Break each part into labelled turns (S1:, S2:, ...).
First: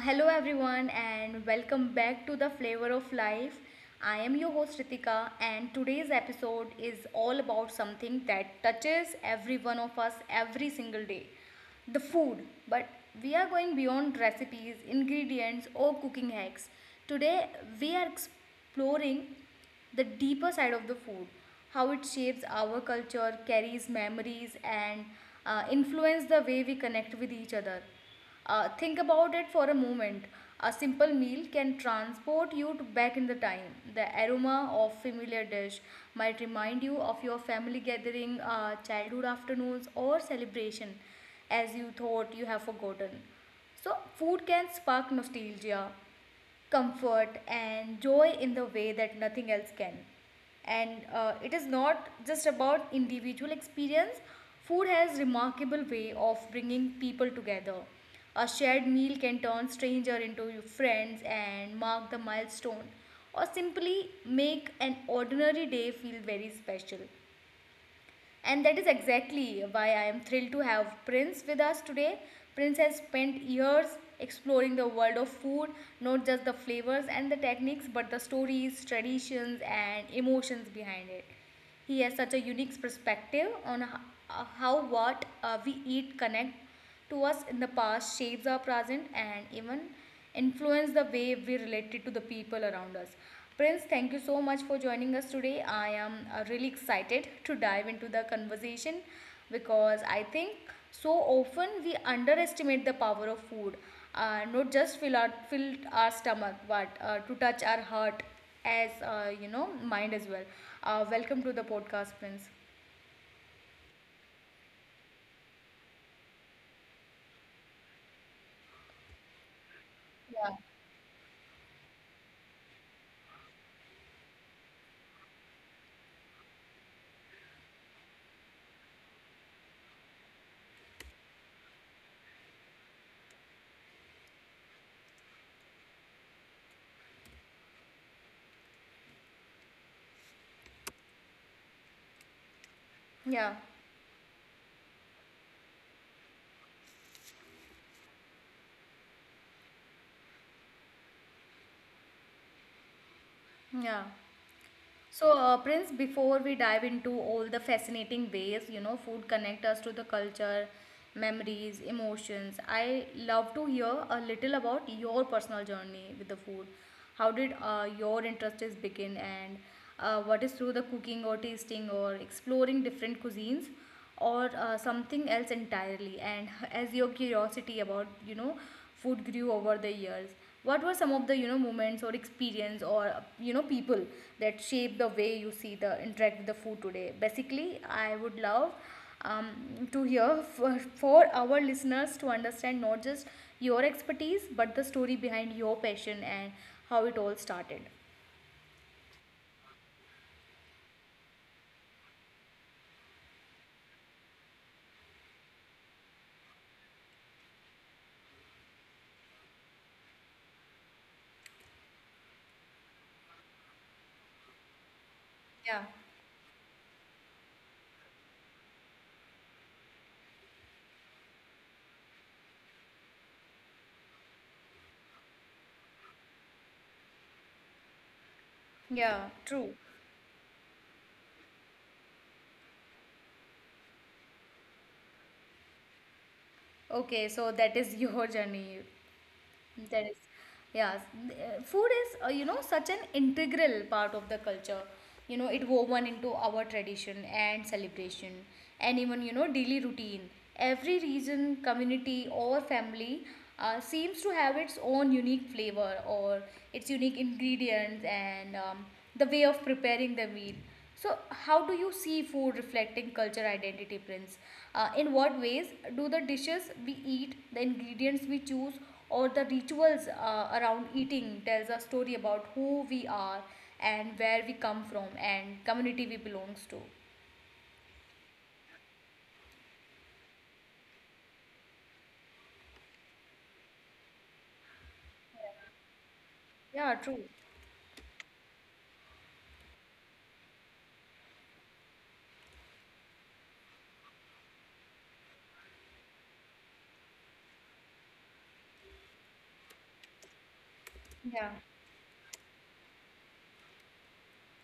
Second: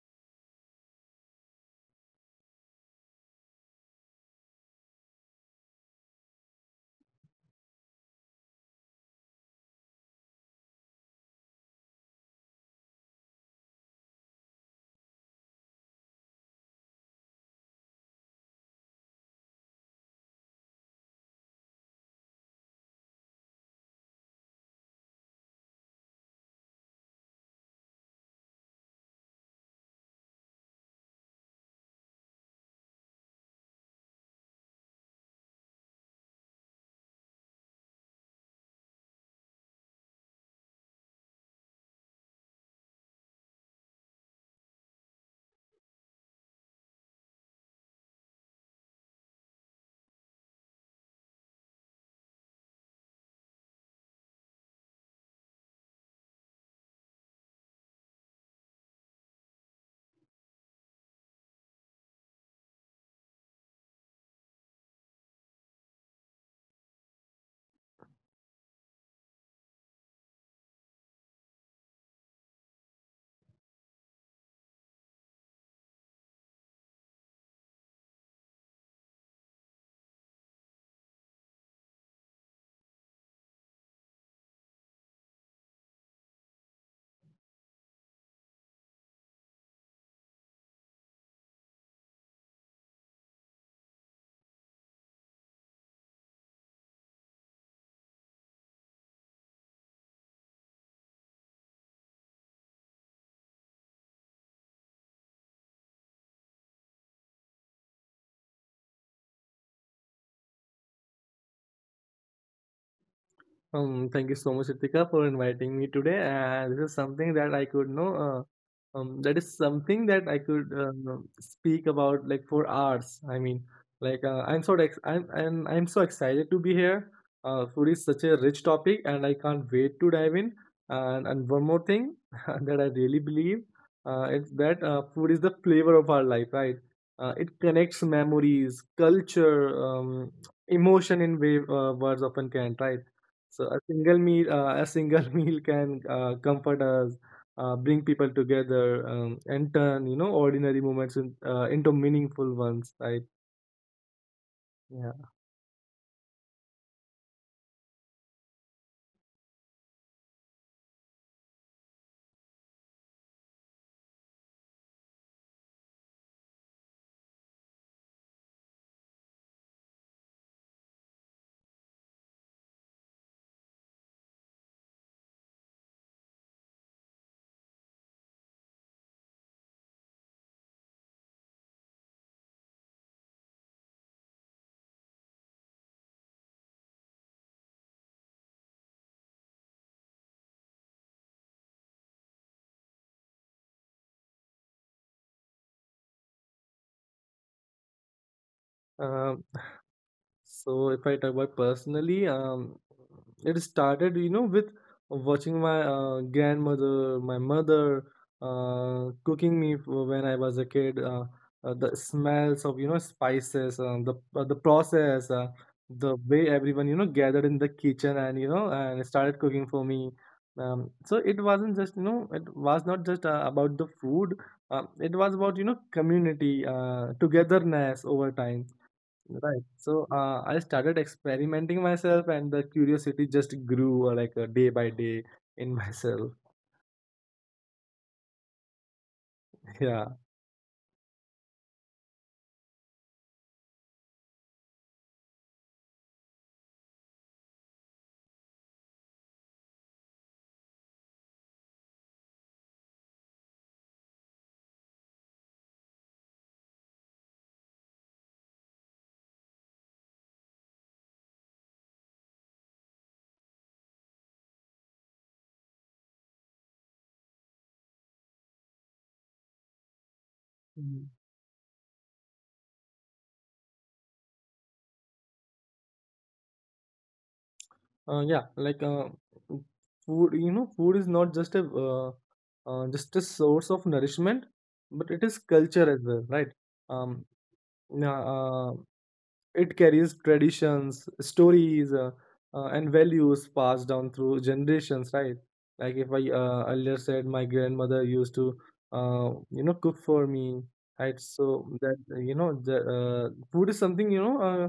S1: hello everyone and welcome back to the Flavor of Life. I am your host Ritika and today's episode is all about something that touches every one of us every single day. The food, but we are going beyond recipes, ingredients or cooking hacks. Today we are exploring the deeper side of the food, how it shapes our culture, carries memories, and influence the way we connect with each other. Think about it for a moment. A simple meal can transport you to back in the time. The aroma of familiar dish might remind you of your family gathering, childhood afternoons, or celebration, as you thought you have forgotten. So, food can spark nostalgia, comfort and joy in the way that nothing else can. And it is not just about individual experience. Food has remarkable way of bringing people together. A shared meal can turn stranger into friends and mark the milestone or simply make an ordinary day feel very special. And that is exactly why I am thrilled to have Prince with us today. Prince has spent years exploring the world of food, not just the flavors and the techniques, but the stories, traditions, and emotions behind it. He has such a unique perspective on how what we eat connect to us in the past shapes our present and even influence the way we related to the people around us. Prince, thank you so much for joining us today. I am really excited to dive into the conversation because I think so often we underestimate the power of food, not just fill our stomach, but to touch our heart as you know mind as well. Welcome to the podcast, Prince.
S2: Thank you so much, Ritika, for inviting me today. And this is something that I could know. That is something that I
S1: Yeah,
S2: could speak about like for hours. I mean, I'm so ex I'm and I'm so excited to be here. Food is such a rich topic, and I can't wait to dive in. And one more thing that I really believe, it's that food is the flavor of our life, right? It connects memories, culture, emotion in way words often can't, right?
S1: yeah,
S2: So a single meal, a single meal can comfort us, bring people together, and turn ordinary moments into meaningful ones, right?
S1: yeah.
S2: yeah
S1: So, Prince, before we dive into all the fascinating ways, you know, food connect us to the culture, memories, emotions, I love to hear a little about your personal journey with the food. How did your interests begin and what is through the cooking or tasting or exploring different cuisines? Or something else entirely and as your curiosity about, you know, food grew over the years, what were some of the, you know, moments or experience or, you know, people that shape the way you see the interact with the food today? Basically, I would love to hear for our listeners to understand not just your expertise but the story behind your passion and how it all started.
S2: Um So if I talk about personally, it started, you know, with watching my grandmother, my mother when I was a kid. The smells of, you know, spices, uh, the process,
S1: Yeah,
S2: the way everyone, you know, gathered in the kitchen and, you know, and started cooking for me. So it wasn't just, you know, it was not just about the food. It was about, you know, community, togetherness over time.
S1: yeah,
S2: Right.
S1: true.
S2: So I started experimenting myself, and the curiosity just grew day by day in myself.
S1: Okay, so that is your journey.
S2: Yeah.
S1: There is, yes, food is, you know, such an integral part of the culture. You know, it woven into our tradition and celebration, and even, you know, daily routine. Every region, community, or family seems to have its own unique flavor or its unique ingredients and, the way of preparing the meal. So, how do you see food reflecting culture identity, Prince? In what ways do the dishes we eat, the ingredients we choose, or the rituals around
S2: Mhm.
S1: eating tells a story about who we are and where we come from and community we belongs to?
S2: Yeah. Food, you know, food is not just a source of nourishment, but it is culture as well, right?
S1: Yeah,
S2: Um.
S1: true.
S2: Yeah. It carries traditions, stories, and values passed down through generations, right? Like if I earlier said, my grandmother used to, you know, cook for me, right? So
S1: Yeah,
S2: that, you know, the food is something, you know,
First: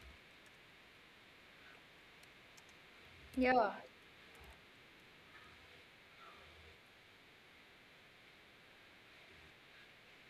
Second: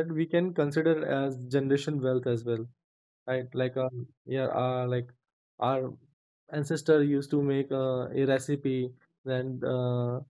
S2: that we can consider as generation wealth as well, right?
S1: yeah,
S2: Yeah, uh, like our ancestor used to make a recipe, then.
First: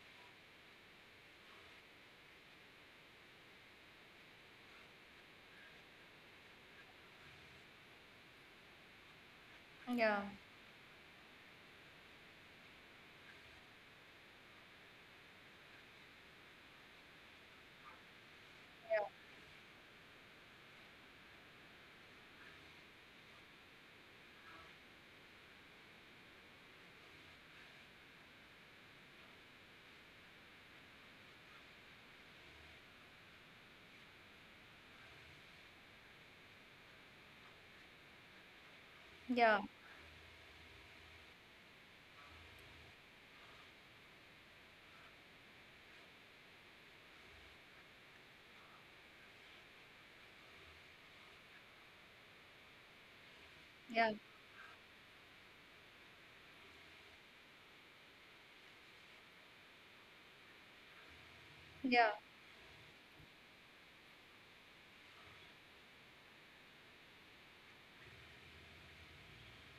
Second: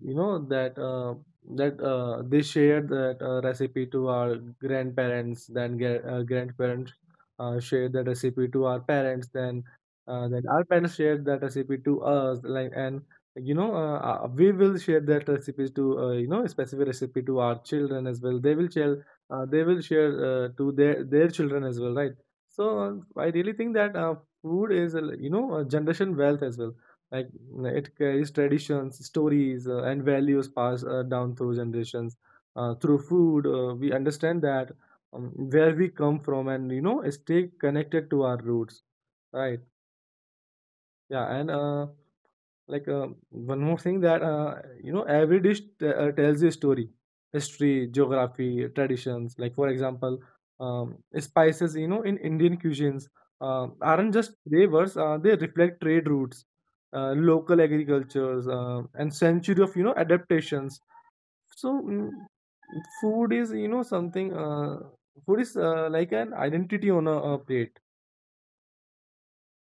S2: You know that they shared that recipe to our grandparents, then grandparents shared that recipe to our parents,
S1: yeah,
S2: then our parents shared that recipe to us, like, and, you know, we will share that recipes to, you know, a specific recipe to our children as well, they will share,
S1: yeah,
S2: to their children as well, right? So I really think that food is a, you know, a generation wealth as well, like, it carries traditions, stories, and values passed down through generations. Through food, we understand that, um, where we come from, and, you know, stay connected to our roots. Right?
S1: yeah,
S2: Yeah, and one more thing that, you know, every dish tells a story, history, geography, traditions. Like, for example, spices, you know, in Indian cuisines
S1: yeah,
S2: aren't just flavors, they reflect trade routes, local agricultures, and century of, you know, adaptations. so mm,
S1: yeah,
S2: food is, you know, something, food is like an identity on a plate.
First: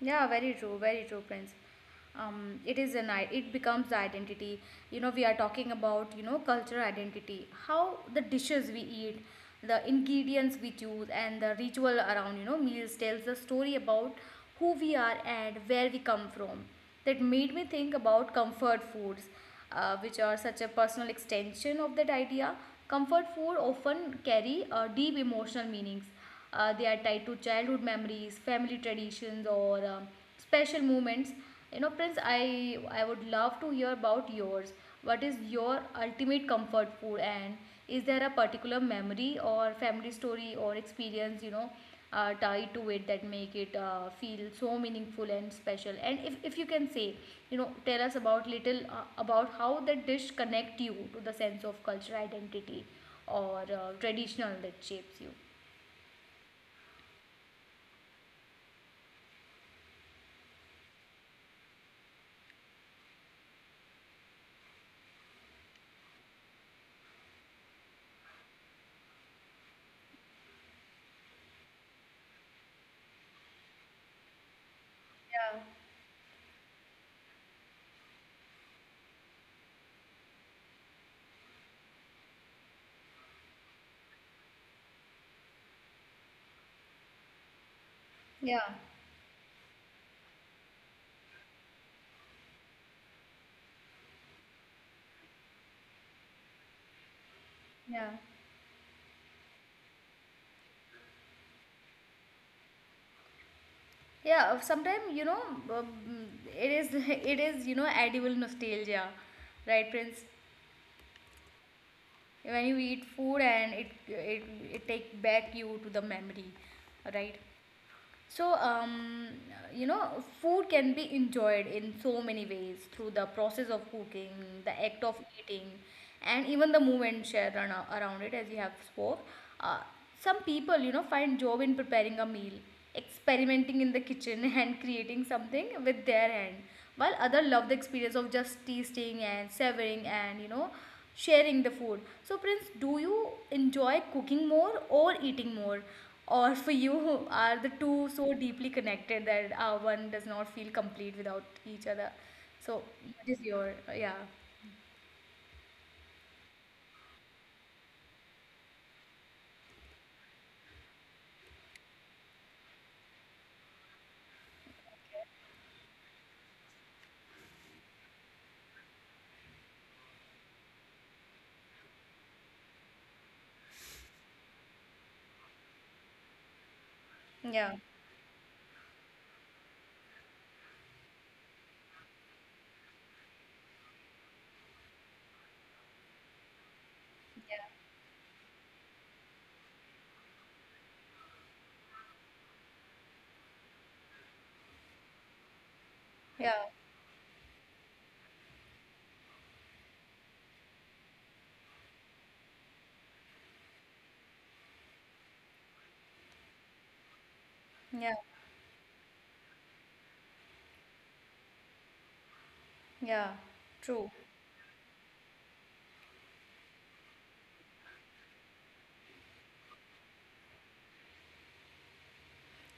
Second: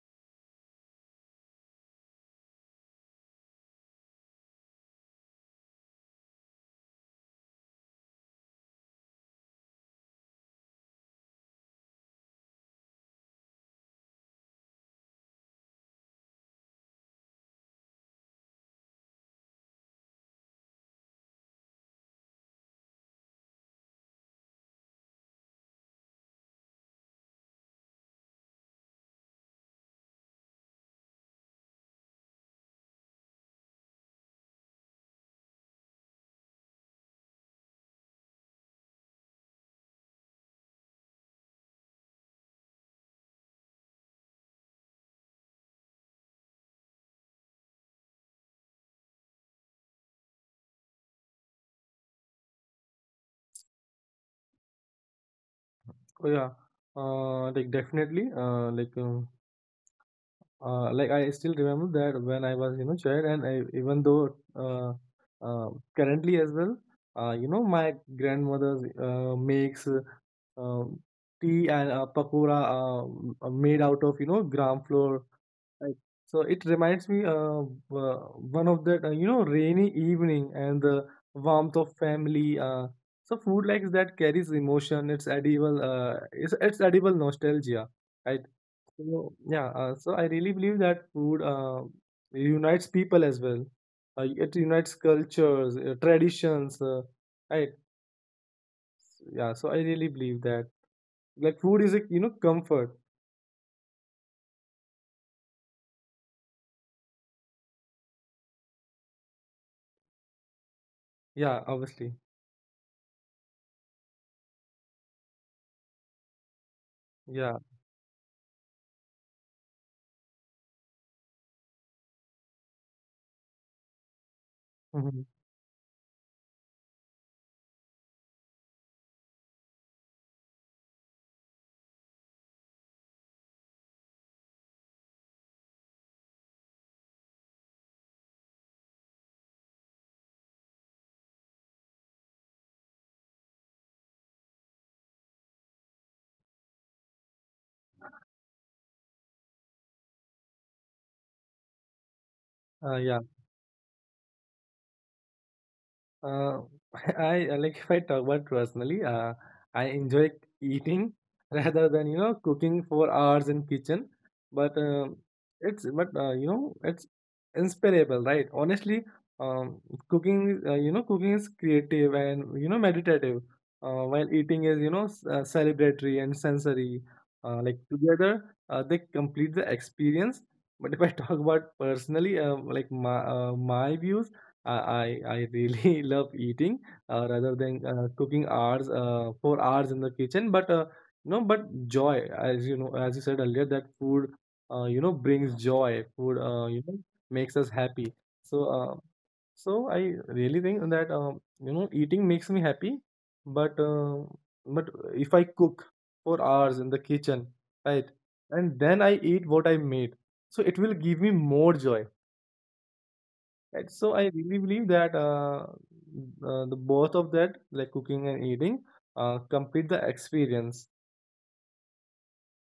S1: yeah. Very true. Very true, Prince. It is an, it becomes identity. You know, we are talking about, you know, cultural identity, how the dishes we eat, the ingredients we choose and the ritual around, you know, meals tells the story about who we are and where we come from. That made me think about comfort foods, which are such a personal extension of that idea. Comfort food often carry deep emotional meanings. They are tied to childhood memories, family traditions, or special moments. You know, Prince, I would love to hear about yours. What is your ultimate comfort food and is there a particular memory or family story or experience, you know, tied to it that make it feel so meaningful and special? And if you can say, you know, tell us about little about how that dish connect you to the sense of cultural identity or traditional that shapes you.
S2: Oh yeah. Like definitely, I still remember that when I was, you know, child, and I, even though uh, currently as well, you know, my grandmother makes, um, tea and pakora, made out of, you know, gram flour,
S1: Yeah,
S2: right? So it reminds me uh, one of that, you know, rainy evening and the warmth of family. So food like that carries emotion. It's it's edible nostalgia, right?
S1: yeah,
S2: So, yeah, so I really believe that food unites people as well. It unites cultures, traditions, right?
S1: yeah.
S2: Yeah, so I really believe that, like, food is a, you know, comfort.
S1: Yeah, sometimes, you know, um, it is it is, you know, edible nostalgia, right, Prince?
S2: Yeah, obviously.
S1: When you eat food and it take back you to the memory, right?
S2: Yeah.
S1: So, you know, food can be enjoyed in so many ways through the process of cooking, the act of
S2: Hmm.
S1: eating and even the movement share around it as you have spoke. uh, some people, you know, find joy in preparing a meal, experimenting in the kitchen and creating something with their hand, while others love the experience of just tasting and savoring and, you know, sharing the food. So, Prince, do you enjoy cooking more or eating more? Or for you, are the two so deeply connected that one does not feel complete without each other? So,
S2: Yeah.
S1: what is your, yeah,
S2: Uh, I like if I talk about personally, I enjoy eating rather than, you know, cooking for hours in kitchen. But um but you know, it's inspirable, right? Honestly, um, cooking, you know, cooking is creative and, you know, meditative, while eating is, you know, celebratory and sensory.
S1: yeah,
S2: Like, together, they complete the experience. But if I talk about personally, like my views. I I I really love eating rather
S1: yeah,
S2: than cooking hours for hours in the kitchen. But you know, but joy, as you know, as you said earlier, that food, you know, brings joy. Food,
S1: yeah,
S2: you know, makes us happy. So so I really think that, you know, eating makes me happy. But uh, but if I cook for hours in the kitchen, right,
S1: yeah,
S2: and then I eat what I made, so it will give me more joy,
S1: yeah,
S2: and
S1: true.
S2: so I really believe that the both of that, like cooking and eating, complete the experience.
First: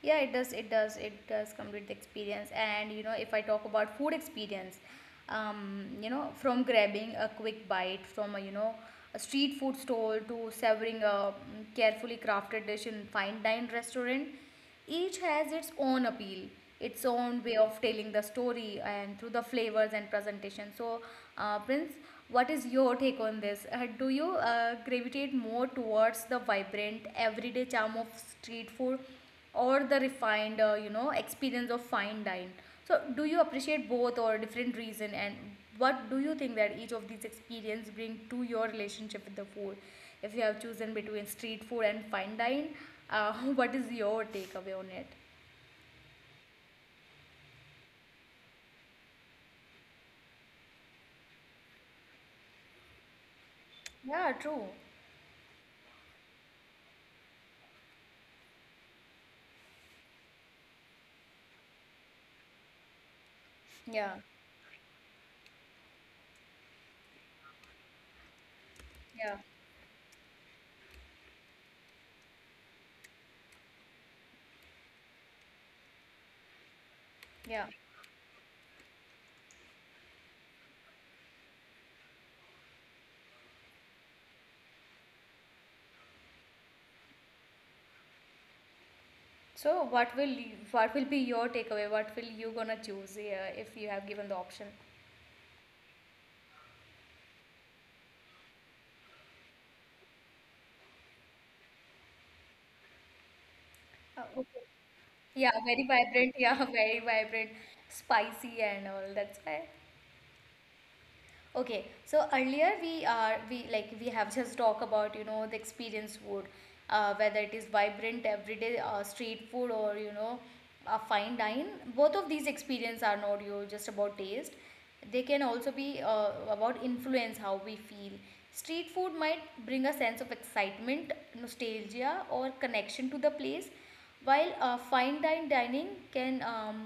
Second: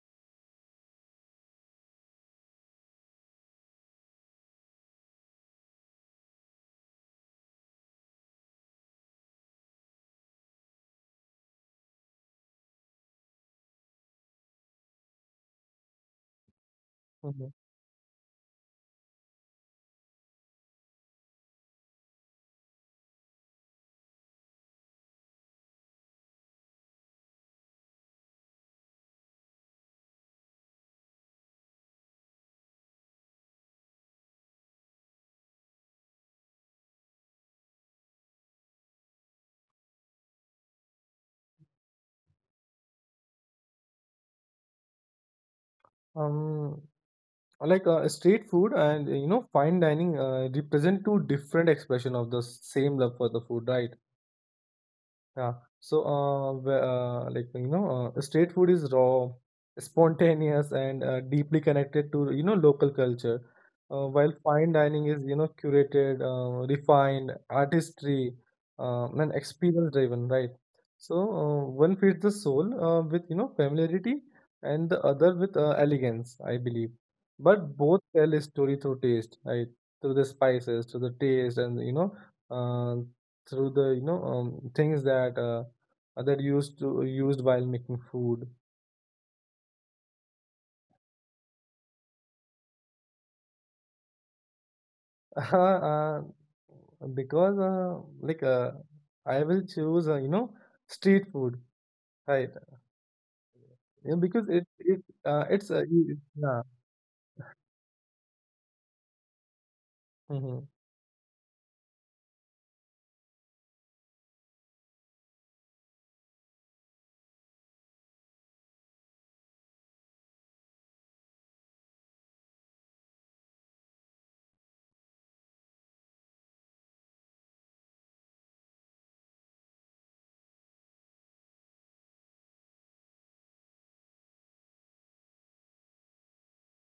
S1: Yeah, it does. It does. It does complete the experience. And, you know, if I talk about food experience, you know, from grabbing a quick bite from a, you know, a street food stall to savoring a, carefully crafted dish in fine dine restaurant, each has its own appeal, its own
S2: Mhm.
S1: way of telling the story, and through the flavors and presentation. So, Prince, what is your take on this? Do you gravitate more towards the vibrant everyday charm of street food or the refined, you know, experience of fine dine? So do you appreciate both or different reason, and what do you think that each of these experience bring to your relationship with the food? If you have chosen between street food and fine dine, uh, what is your takeaway on it?
S2: Um, Street food and, you know, fine dining represent two different expression of the same love for the food, right?
S1: Yeah, true.
S2: Yeah. So, like, you know, street food is raw, spontaneous, and deeply connected to, you know, local culture.
S1: Yeah,
S2: While fine dining is, you know, curated, refined, artistry, and
S1: yeah,
S2: experience driven, right? So one feeds the soul with, you know, familiarity, and the other with elegance, I believe.
S1: yeah.
S2: But both tell a story through taste, right? Through the spices, through the taste, and you know. Uh, Through the, you know, things that that used to used while making food.
S1: So what will you, what will be your takeaway, what will you gonna choose here if you have given the option?
S2: uh, because I will choose, you know, street food, right? Yeah, because it
S1: Okay.
S2: it
S1: Yeah,
S2: it's
S1: very
S2: e- e-
S1: vibrant.
S2: yeah.
S1: Yeah, very vibrant, spicy and all, that's why.
S2: Hmm.
S1: Okay, so earlier we are we like we have just talked about, you know, the experience food, whether it is vibrant everyday street food or, you know, a fine dine. Both of these experience are not you just about taste. They can also be about influence how we feel. Street food might bring a sense of excitement, nostalgia, or connection to the place, while fine dine dining can,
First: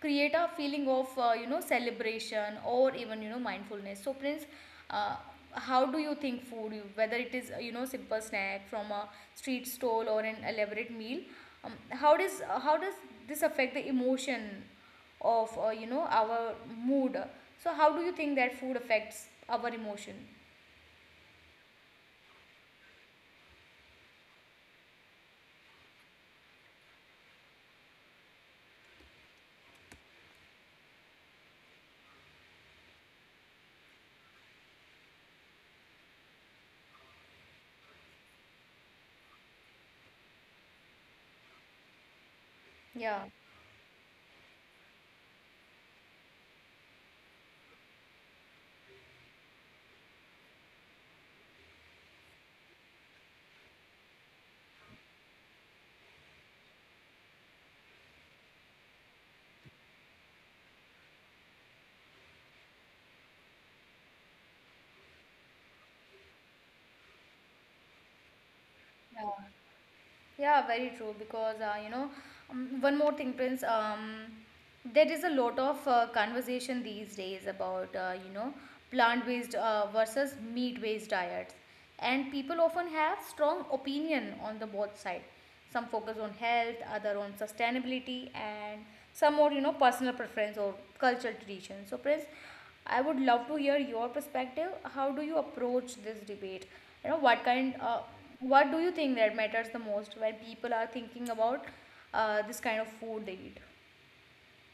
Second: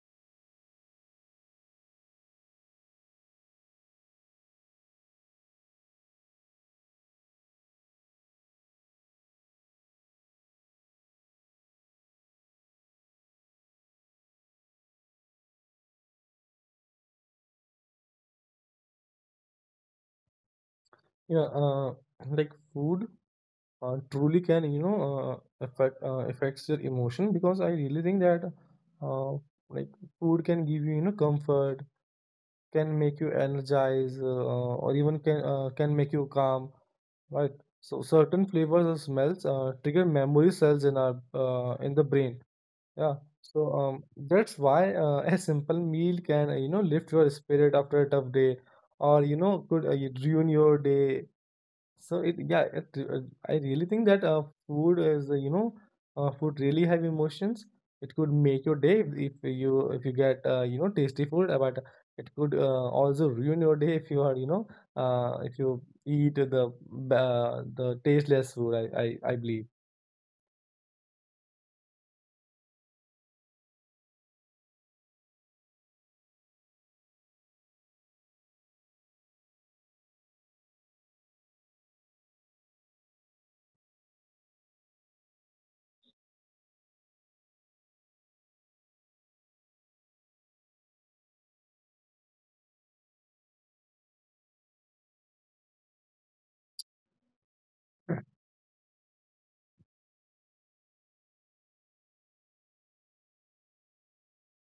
S1: create a feeling of, you know, celebration or even, you know, mindfulness. So Prince, uh, how do you think food, whether it is, you know, simple snack from a street stall or an elaborate meal, um, how does how does this affect the emotion of, you know, our mood? So how do you think that food affects our emotion?
S2: Yeah, like food truly can, you know, affects your emotion, because I really think that uh, like food can give you, you know, comfort, can make you energize, or even can make you calm, right? So certain flavors or smells trigger memory cells in our, in the brain. Yeah.
S1: Yeah.
S2: So, that's why a simple meal can, you know, lift your spirit after a tough day, or you know, could ruin your day. So it, I really think that food is, you know, food really have emotions. It could make your day if you, if you get, you know, tasty food, but it could, also ruin your day if you are, you know, if you eat the the tasteless food.
S1: Yeah.
S2: I believe.
S1: Yeah, very true. Because, you know, one more thing, Prince. There is a lot of conversation these days about, you know, plant-based versus meat-based diets, and people often have strong opinion on the both side, some focus on health, other on sustainability and some more, you know, personal preference or cultural tradition. So Prince, I would love to hear your perspective. How do you approach this debate? You know, what kind what do you think that matters the most when people are thinking about this kind of food they eat?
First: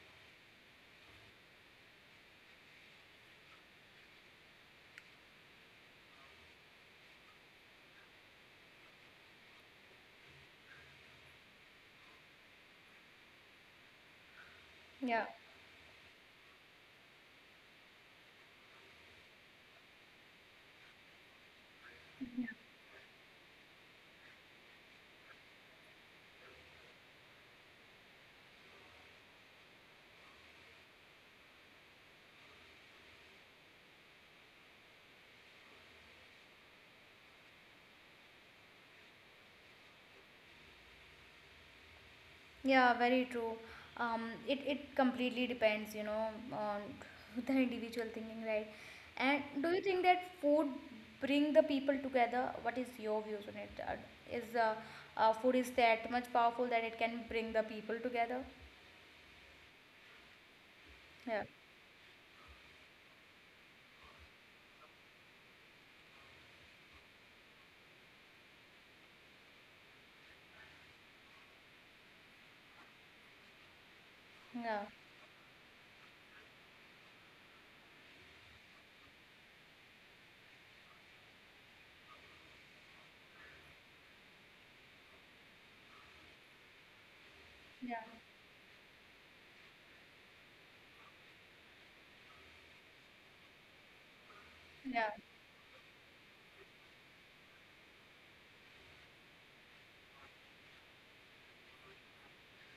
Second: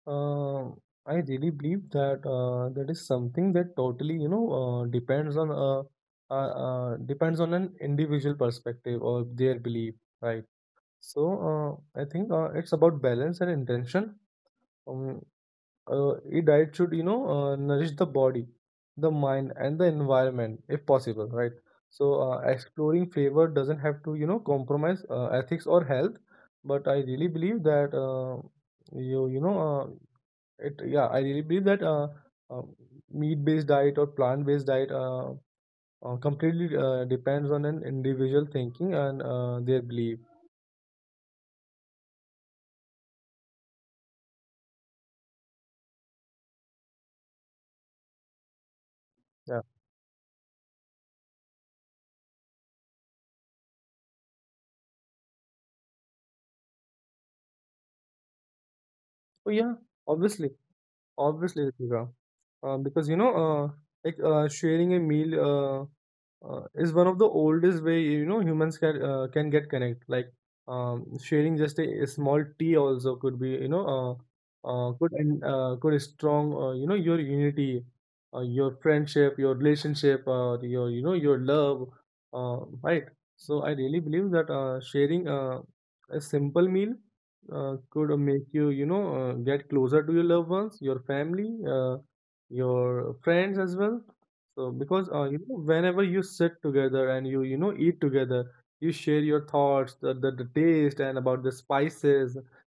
S2: Uh, I really believe that that is something that totally, you know, depends on an individual perspective or their belief, right? So I think it's about balance and intention. Um,
S1: Yeah.
S2: a diet should, you know, nourish the body, the mind, and the environment if possible, right? So exploring flavor doesn't have to, you know, compromise ethics or health. But I really believe that you, you know, it. Yeah, I really believe that uh, meat-based diet or plant-based diet completely depends on an individual thinking and their belief.
S1: Yeah, very true. It, it completely depends, you know, on the individual thinking, right? And
S2: Yeah.
S1: do you think that food bring the people together? What is your views on it? Is food is that much powerful that it can bring the people together?
S2: So yeah, obviously.
S1: Yeah,
S2: Obviously, Ritika. Because you know, sharing a meal is one of the oldest way, you know, humans can, can get connect. Like, sharing just a small tea also could be, you know,
S1: yeah,
S2: could strong, you know, your unity, your friendship, your relationship, your, you know, your love, right? So I really believe that sharing a simple meal
S1: yeah,
S2: could make you, you know, get closer to your loved ones, your family, your friends as well. So because,
S1: yeah,
S2: you know, whenever you sit together and you know, eat together, you share your thoughts, the taste, and about the spices,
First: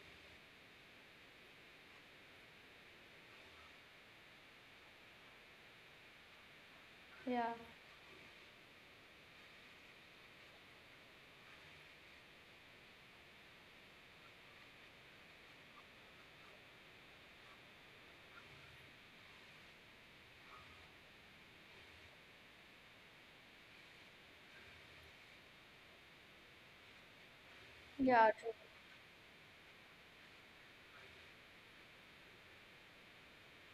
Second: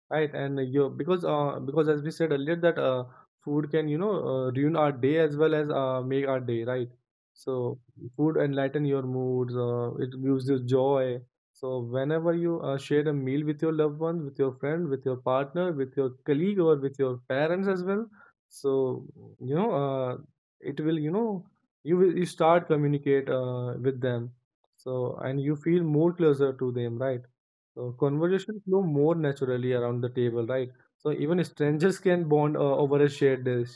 S2: right? And you, because, because, as we said earlier, that food can, you know, ruin our day as well as, make our day, right?
S1: yeah,
S2: So food enlighten your moods. It gives you joy. So whenever you share a meal with your loved one, with your friend, with your partner, with your colleague, or with your parents as well, so, you know, it will, you know, you will you start communicate, with them. So, and you feel more closer to them, right? So
S1: yeah, true.
S2: conversation flow more naturally around the table, right? So even strangers can bond over a shared dish.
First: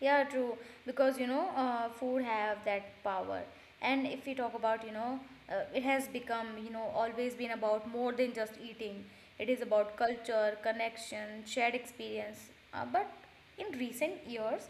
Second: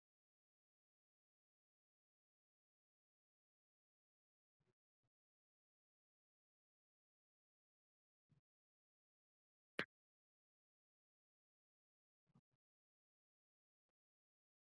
S1: Yeah, true. Because, you know, food have that power. And if we talk about, you know, it has become, you know, always been about more than just eating. It is about culture, connection, shared experience. But in recent years,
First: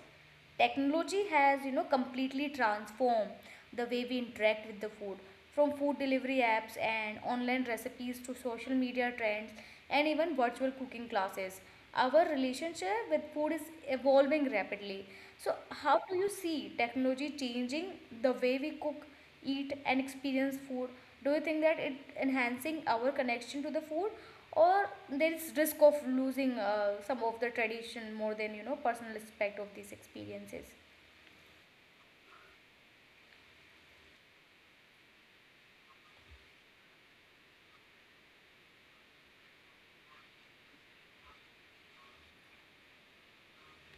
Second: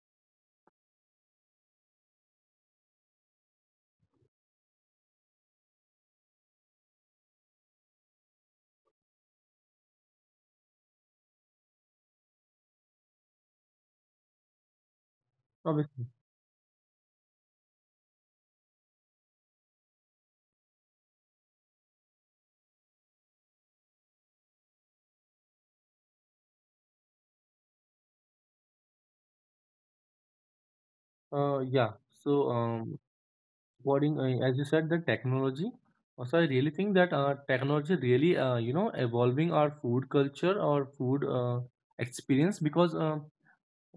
S1: technology has, you know, completely transformed the way we interact with the food. From food delivery apps and online recipes to social media trends and even virtual cooking classes, our relationship with food is evolving rapidly. So, how
S2: Obviously.
S1: do you see technology changing the way we cook, eat, and experience food? Do you think that it enhancing our connection to the food, or there is risk of losing some of the tradition more than personal aspect of these experiences?
S2: Yeah. So, according, as you said, the technology. Also, I really think that technology really, evolving our food culture, our food experience, because uh,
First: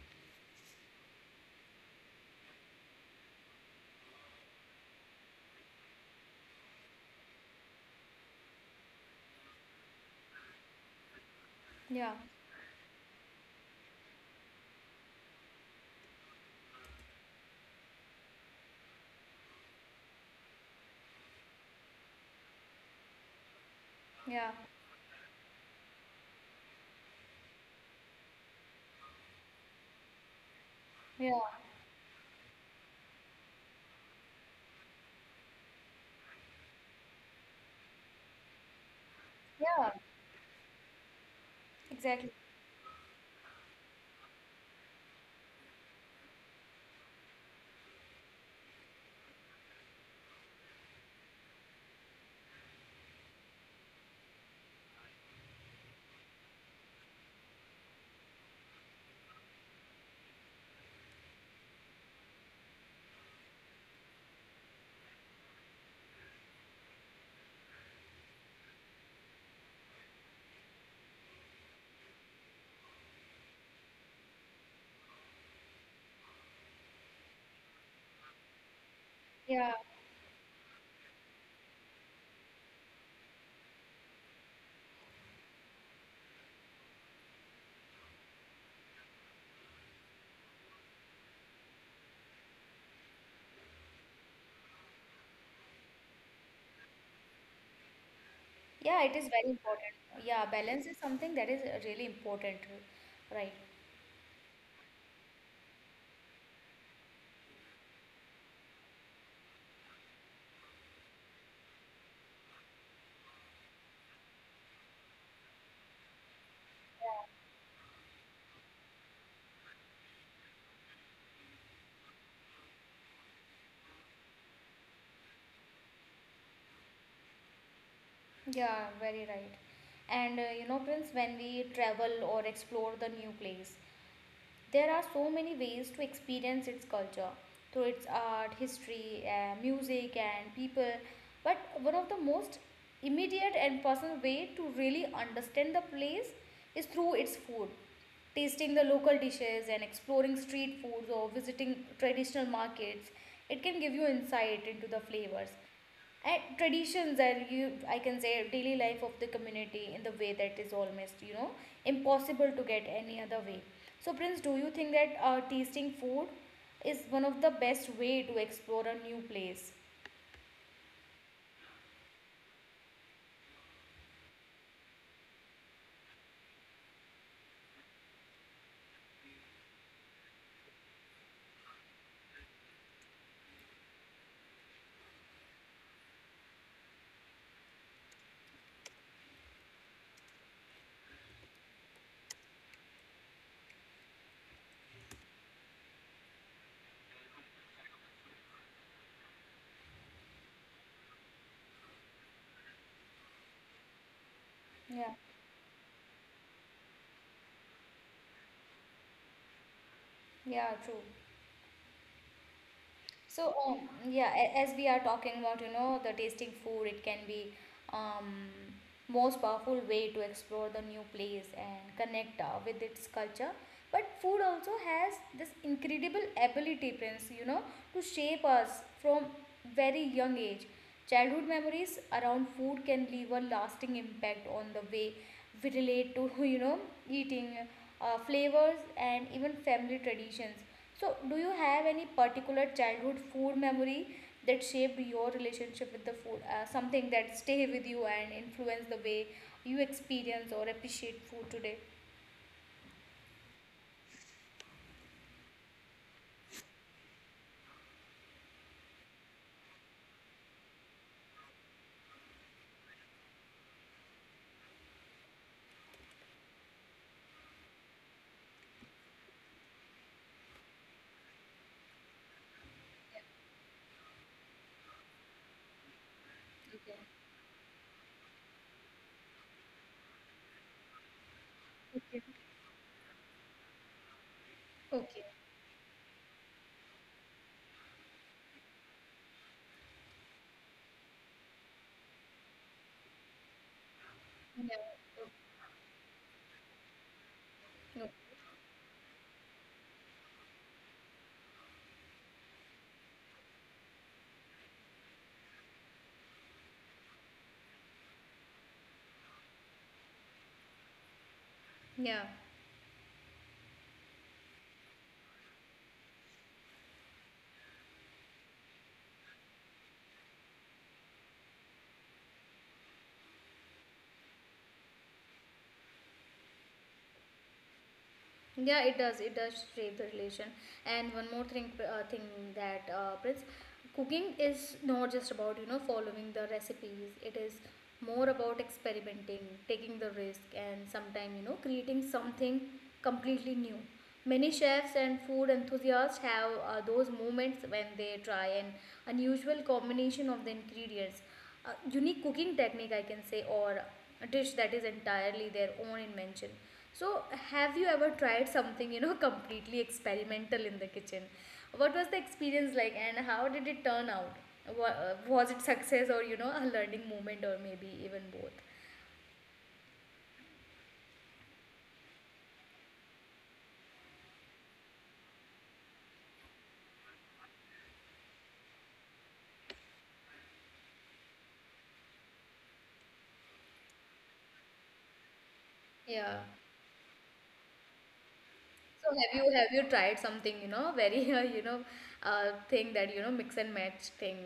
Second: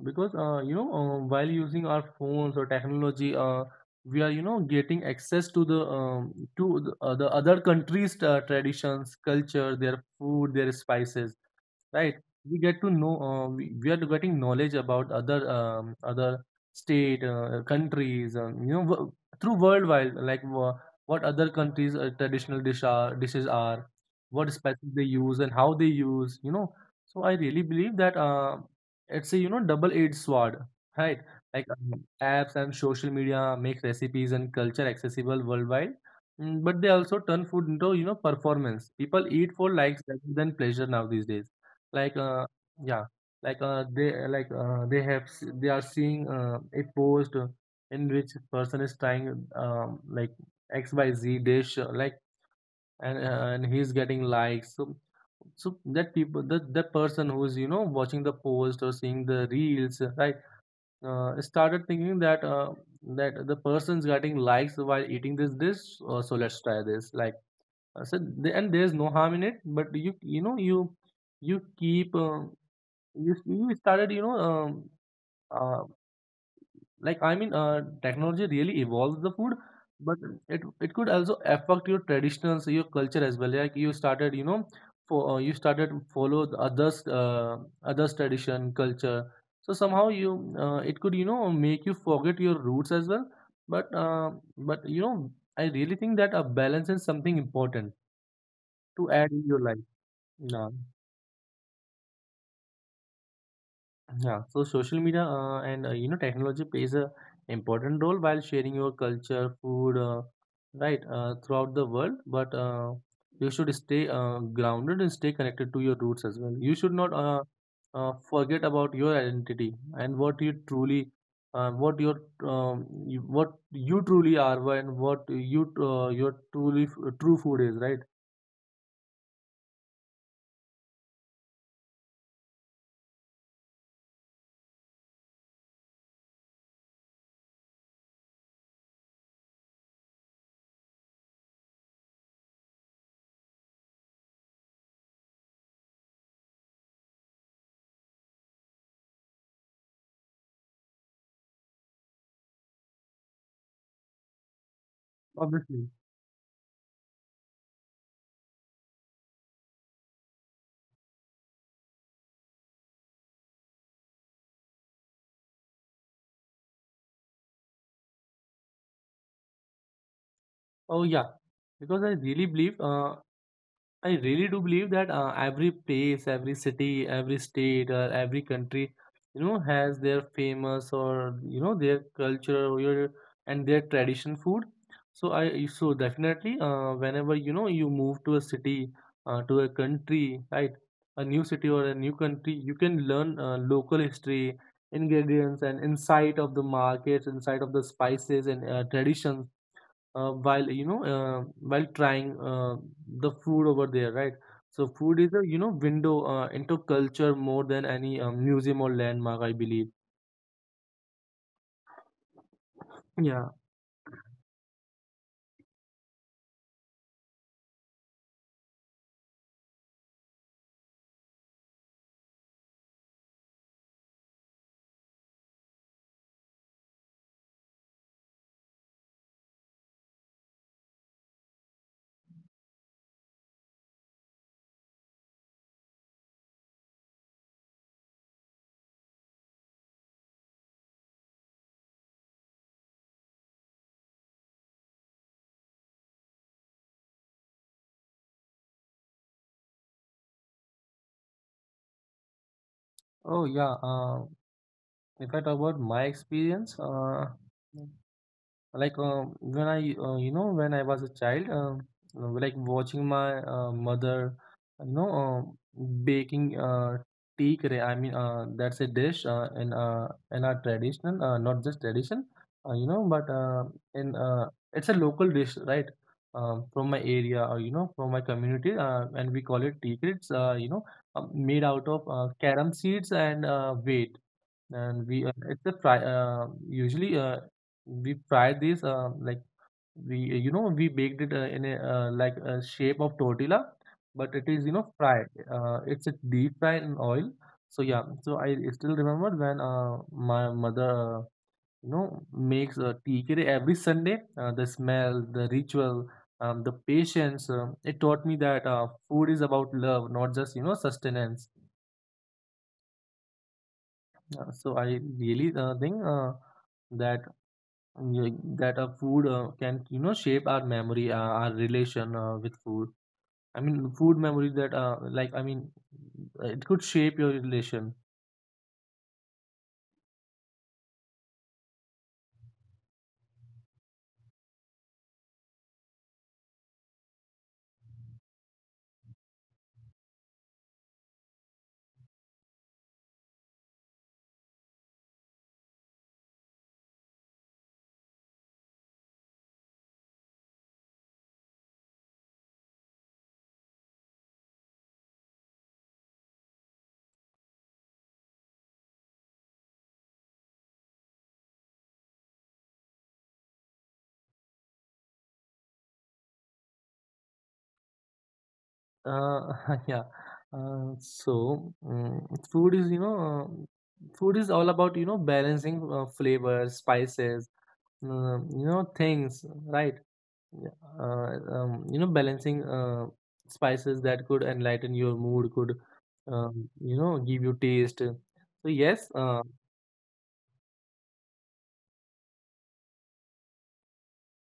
S2: because uh, you know, uh, while using our phones or technology, we are getting access to the, the other countries' traditions, culture, their food, their spices,
S1: Yeah,
S2: right? We get to know. We are getting knowledge about other, other state, countries. Through worldwide, like, what other countries' traditional dish are, dishes are,
S1: yeah,
S2: what spices they use, and how they use. So I really believe that. It's a double-edged sword, right?
S1: yeah,
S2: Like, apps and social media make recipes and culture accessible worldwide, but they also turn food into, performance. People eat for
S1: yeah,
S2: likes rather than pleasure now these days. Like,
S1: exactly,
S2: yeah, like, they have— they are seeing a post, in which person is trying, like XYZ dish, and he's getting likes, so that people— that person who's watching the post or seeing the reels, right, started thinking that, the person's getting likes while eating this dish, so let's try this, like, so the— and there's no harm in it, but you— you know you you keep— you— you started you know uh, like, I mean, technology really evolves the food,
S1: yeah,
S2: but it it could also affect your traditions, your culture, as well. Like, you started, you know for you started to follow the others— others tradition culture, so somehow you— it could, make you forget your roots as well, but, but you know I really think that a balance is something important
S1: yeah,
S2: to
S1: it is
S2: add in
S1: very
S2: your life.
S1: important. Yeah,
S2: Yeah.
S1: balance is something that is really important, right?
S2: Yeah, so social media, and, technology plays a important role while sharing your culture, food, right, throughout the world. But, you should stay, grounded and stay connected to your roots as well. You should not,
S1: Yeah,
S2: forget about your identity and what you truly— what your, what you truly are, and what you— your truly true food is, right?
S1: yeah, very right. And you know, Prince, when we travel or explore the new place, there are so many ways to experience its culture through its art, history, music, and people. But one of the most immediate and personal way to really understand the place is through its food. Tasting the local dishes and exploring street foods or visiting traditional markets, it can give you insight into the flavors
S2: Obviously.
S1: and traditions are you, I can say, daily life of the community in the way that is almost, impossible to get any other way. So Prince, do you think that tasting food is one of the best way to explore a new place?
S2: Oh yeah, because I really believe. I really do believe that every place, every city, every state, or every country, you know, has their famous, or their culture, or your— and their tradition food. So definitely, whenever you move to a city, to a country, right, a new city or a new country, you can learn local history, ingredients, and insight of the markets, insight of the spices and, traditions, while you know while trying the food over there, right? So
S1: Yeah,
S2: food is a, window, into culture more than any, museum or landmark, I believe.
S1: yeah, true.
S2: Yeah.
S1: So, yeah, as we are talking about, you know, the tasting food, it can be um, most powerful way to explore the new place and connect with its culture. But food also has this incredible ability, Prince, you know, to shape us from very young age. Childhood memories around food can leave a lasting impact on the way we relate to, you know, eating, flavors, and even family traditions. So, do you have any particular childhood food memory that shaped your relationship with the food? Something that stay with you and influence the way you experience or appreciate food today?
S2: Oh yeah, if I talk about my experience, like, when I was a child, like watching my, mother, you know, baking, tikre. I mean, that's a dish, in our traditional— not just tradition, but, in it's a local dish, right? From
S1: Okay.
S2: my area, or, from my community, and we call it tikre. It's, made out of
S1: Okay.
S2: carom seeds and wheat, and
S1: Okay.
S2: we it's a fry, usually, we fry this, we you know we baked it, in a— like a shape of tortilla, but it is
S1: Yeah.
S2: fried. It's a deep fry in oil. So yeah,
S1: Okay.
S2: I still remember when, my mother, makes a tea curry every Sunday. The smell, the ritual, the patience, it taught me that, food is about love, not just, sustenance.
S1: Yeah.
S2: So I really, think, that Yeah, that a food, can, shape our memory, our relation, with food. I mean, food memory that, like I mean, it could shape your relation.
S1: Yeah, it does, it does shape the relation. And one more thing, that Prince, cooking is not just about, you know, following the recipes. It is more about experimenting, taking the risk, and sometimes, you know, creating something completely new. Many chefs and food enthusiasts have those moments when they try an unusual combination of the ingredients, a unique cooking technique, I can say, or a dish that is entirely their own invention. So, have you ever tried something, you know, completely experimental in the kitchen? What was the experience like and how did it turn out? Was it success, or you know, a learning moment, or maybe even both?
S2: Uh, yeah. Food is, food is all about, balancing flavors, spices, things, right? Yeah. Uh, Balancing spices that could enlighten your mood, could,
S1: Yeah,
S2: give you taste. So
S1: so
S2: yes.
S1: have you, have you tried something, you know, very thing that you know, mix and match thing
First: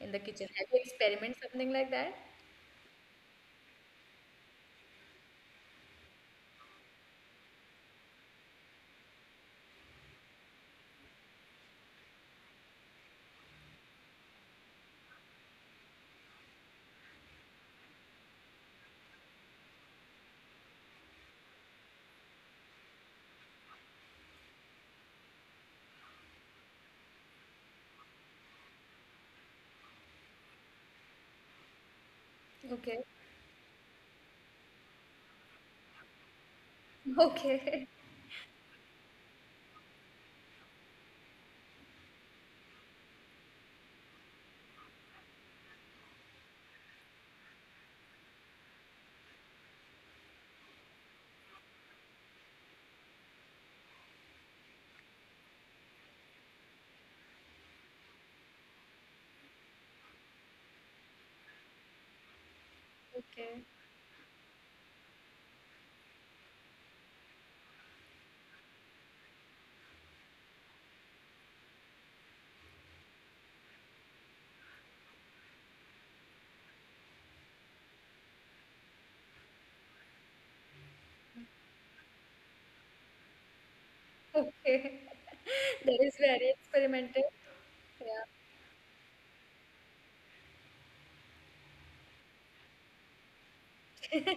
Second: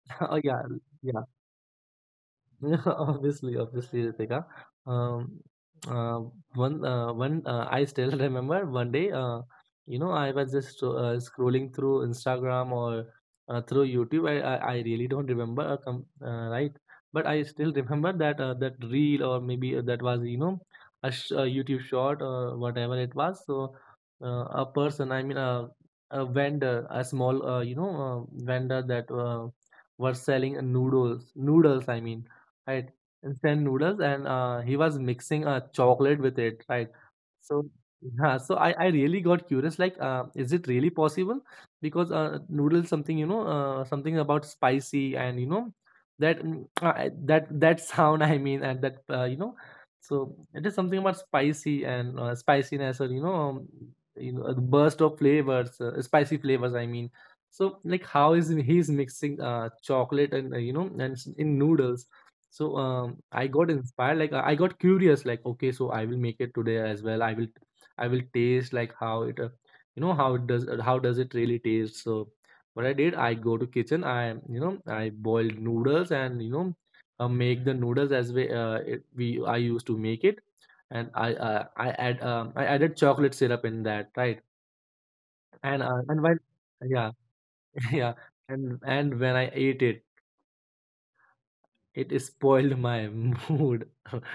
S1: in the
S2: Oh,
S1: kitchen?
S2: yeah,
S1: Have you
S2: yeah.
S1: experimented something like that?
S2: Obviously, obviously, Ritika. Um, uh, One. I still remember one day. I was just scrolling through Instagram, or, through YouTube. I really don't remember. Com Right, but I still remember that, that reel— or maybe that was a YouTube short, or whatever it was. So, a person— I mean a vendor, a small, vendor that, were selling noodles, noodles. I mean. Right.
S1: Okay.
S2: Instant noodles, and he was mixing chocolate with it, right? So
S1: Okay.
S2: yeah, I really got curious, like, is it really possible? Because, noodles, something, something about spicy, and that, that sound, I mean, and that, so it is something about spicy and, spiciness, or, the burst of flavors, spicy flavors, I mean. So, like, how is he's mixing chocolate and, in noodles. So, I
S1: Okay.
S2: got inspired. Like, I got curious. Like, okay, so I will make it today as well. I will taste, like, how it, how it does, how does it really taste. So what I did, I go to kitchen. I boiled noodles, and, make the noodles as we, I used to make it, and, I added chocolate syrup in that, right.
S1: Okay.
S2: And
S1: That
S2: uh,
S1: is
S2: and while—
S1: very
S2: yeah,
S1: experimental.
S2: yeah,
S1: Yeah.
S2: and when I ate it, it spoiled my mood.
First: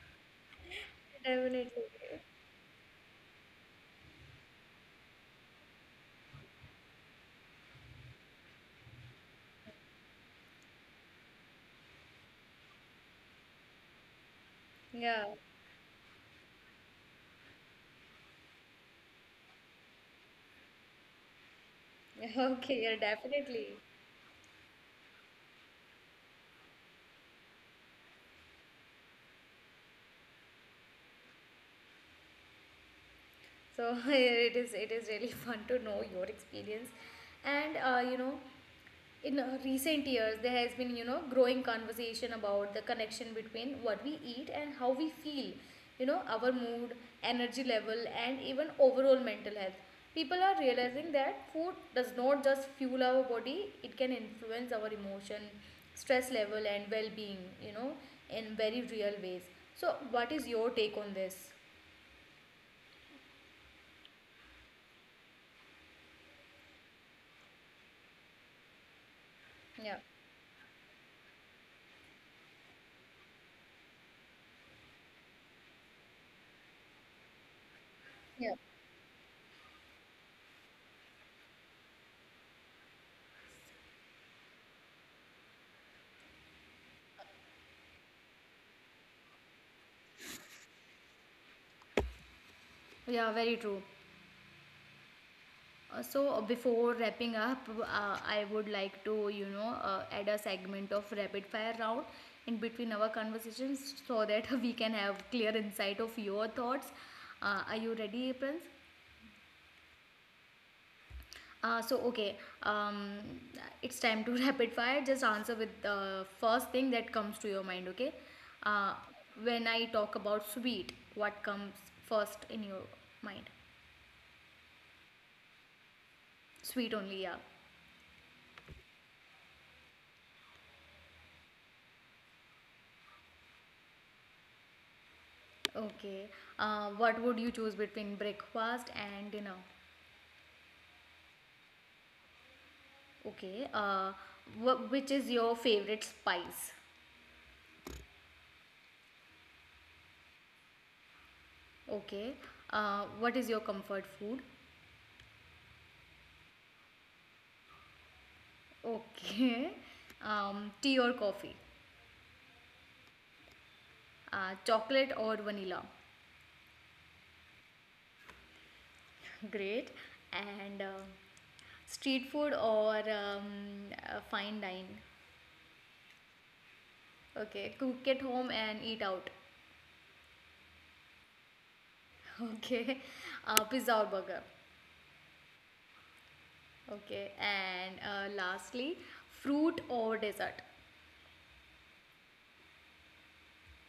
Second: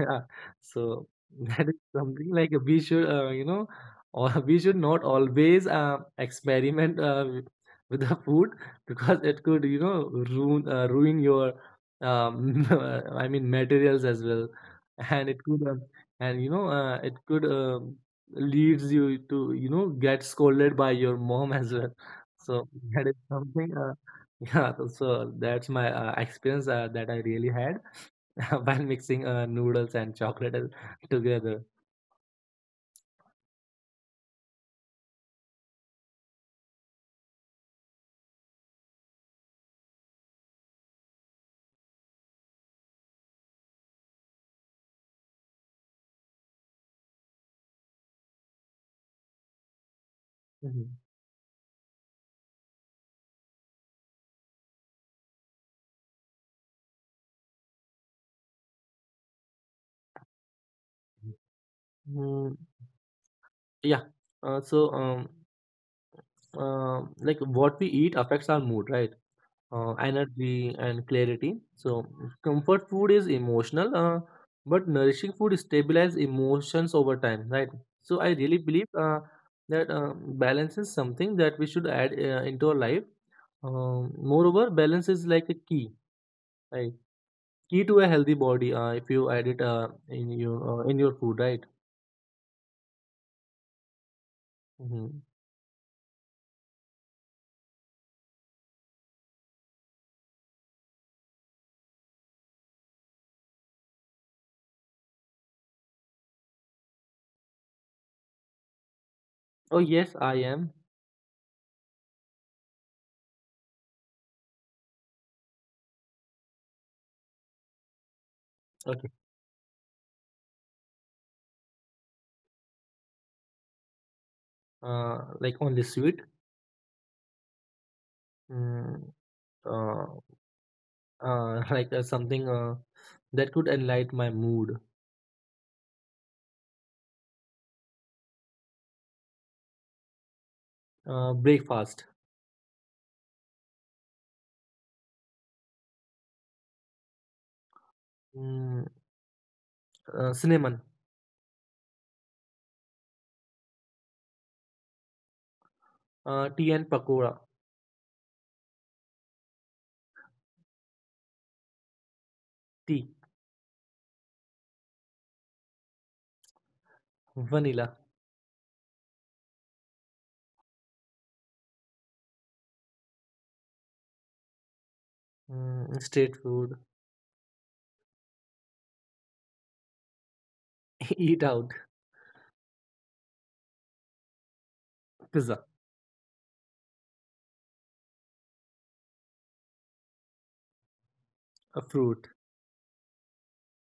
S2: Yeah. So that
S1: Definitely.
S2: is something, like we should, or we should not always experiment, with the food, because it could, you know, ruin ruin your, um, I mean, materials as well,
S1: Yeah.
S2: and it could, and you know, it could, leads you to, you know, get scolded by your mom as well. So
S1: Okay, yeah,
S2: that is something.
S1: definitely.
S2: Yeah, so that's my, experience, that I really had while mixing, noodles and chocolate together.
S1: So, it is, it is really fun to know your experience. And you know, in recent years, there has been, you know, growing conversation about the connection between what we eat and how we feel, you know, our mood, energy level, and even overall mental health. People are
S2: Mhm.
S1: realizing that food does not just fuel our body, it can influence our emotion, stress level, and well-being, you know, in very real ways. So what is your take on this?
S2: Mm, yeah. Uh, so, um, like, what we eat affects our mood, right?
S1: Yeah.
S2: Energy and clarity. So, comfort food is emotional, but nourishing food stabilizes emotions over time, right? So, I
S1: Yeah.
S2: really believe, that, balance is something that we should add, into our life. Moreover, balance is like a key— right, key to a healthy body, if you add it, in your food, right?
S1: Yeah, very true.
S2: Hmm.
S1: So, before wrapping up, I would like to, you know, add a segment of rapid fire round in between our conversations so that we can have clear insight of your thoughts. Are you ready, Prince?
S2: Oh yes, I am.
S1: So, okay, um, it's time to rapid fire. Just answer with the first thing that comes to your mind. Okay. Uh,
S2: Okay.
S1: when I talk about sweet, what comes first in your mind?
S2: Like, only sweet?
S1: Sweet only, yeah.
S2: Mm, uh, like, something, that could enlighten my mood.
S1: Okay. What would you choose between breakfast and dinner?
S2: Breakfast.
S1: Okay. Which is your favorite spice?
S2: Mm, cinnamon.
S1: Okay. What is your comfort food?
S2: Tea and pakora.
S1: Okay. Tea or coffee?
S2: Tea.
S1: Chocolate or vanilla?
S2: Vanilla.
S1: Great. And street food or fine dine?
S2: Mm, street food.
S1: Okay. Cook at home and eat out.
S2: Eat out.
S1: Okay. Pizza or burger?
S2: Pizza.
S1: Okay, and lastly, fruit or dessert?
S2: A fruit.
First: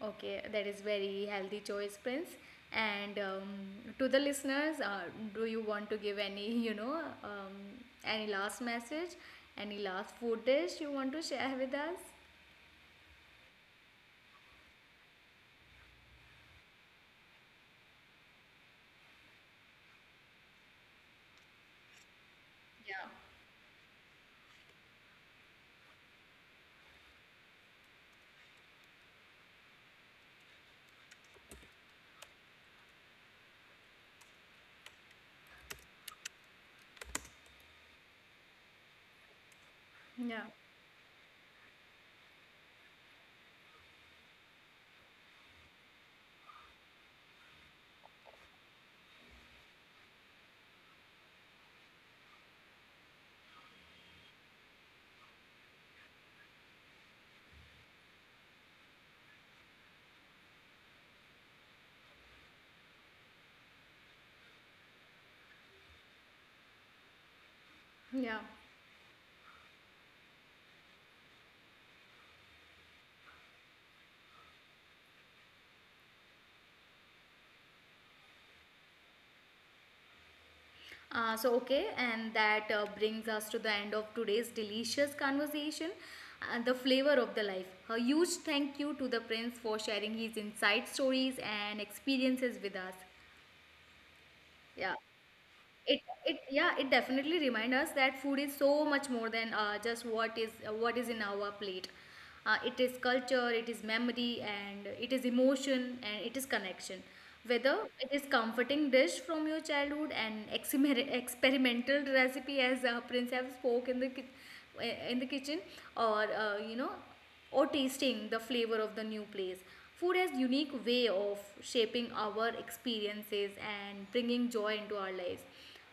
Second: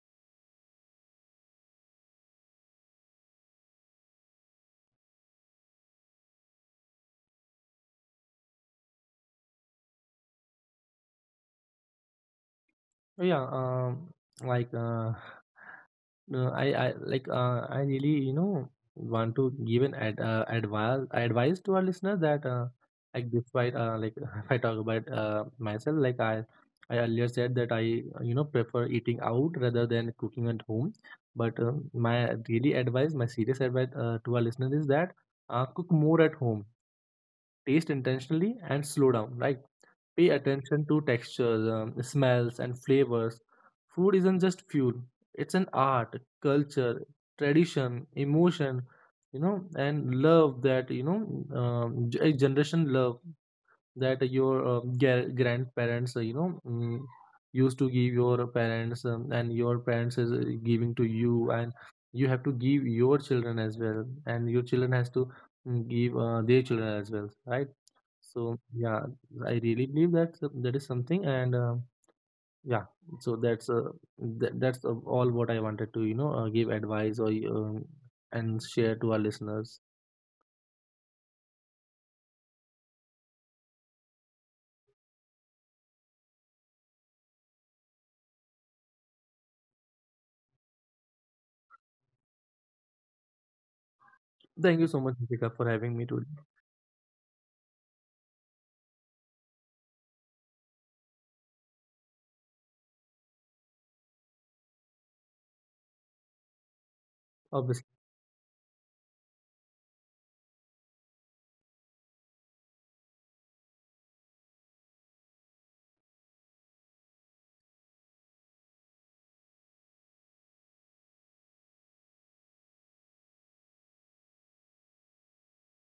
S1: Okay, that is very healthy choice, Prince. And to the listeners, do you want to give any, you know, any last message, any last food dish you want to share with us?
S2: Oh, yeah, like uh, no, I like, I really want to give an, ad, advice advice to our listener that,
S1: Yeah.
S2: like, despite, like, if I talk about, myself, like, I earlier said that I, prefer eating out rather than cooking at home, but, my serious advice, to our listener is that, cook more at home, taste intentionally, and slow down, right? Pay
S1: Yeah,
S2: attention to textures, smells, and flavors. Food isn't just fuel, it's an art, culture, tradition, emotion, you know, and love, that, a generation love, that your, grandparents, used to give your parents, and your parents is, giving to you, and you have to give your children as well, and your children has to, give, their children as well, right?
S1: yeah.
S2: So yeah, I really believe that. So, that is something, and, yeah, so that's uh, that's, all what I wanted to, give advice, or, and share to our listeners.
S1: Okay, and that brings us to the end of today's delicious conversation and the flavor of the life. A huge thank you to the Prince for sharing his inside stories and experiences with us.
S2: Thank
S1: Yeah,
S2: you so much, Nikita, for
S1: it
S2: having me today.
S1: it yeah, it definitely reminds us that food is so much more than just what is in our plate. It is culture, it is memory, and it is emotion, and it is connection. Whether
S2: Obviously,
S1: it is comforting dish from your childhood and experimental recipe as Prince have spoke in the in the kitchen, or you know, or tasting the flavor of the new place. Food has unique way of shaping our experiences and bringing joy into our lives.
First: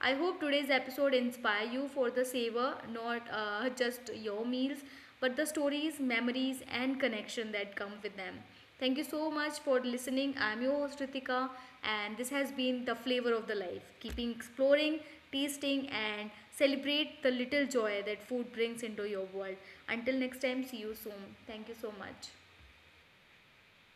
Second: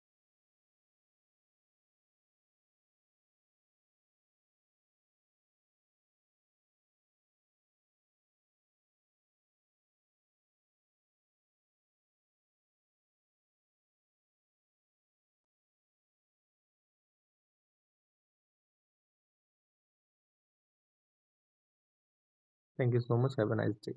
S1: I hope today's episode inspire you for the savor, not just your meals, but the stories, memories, and connection that come with them. Thank you so much for listening. I'm your host, Ritika, and this has been the flavor of the life. Keeping exploring, tasting, and celebrate the little joy that food brings into your world. Until next time, see you soon. Thank you so much.
S2: thank you so much. Have a nice day.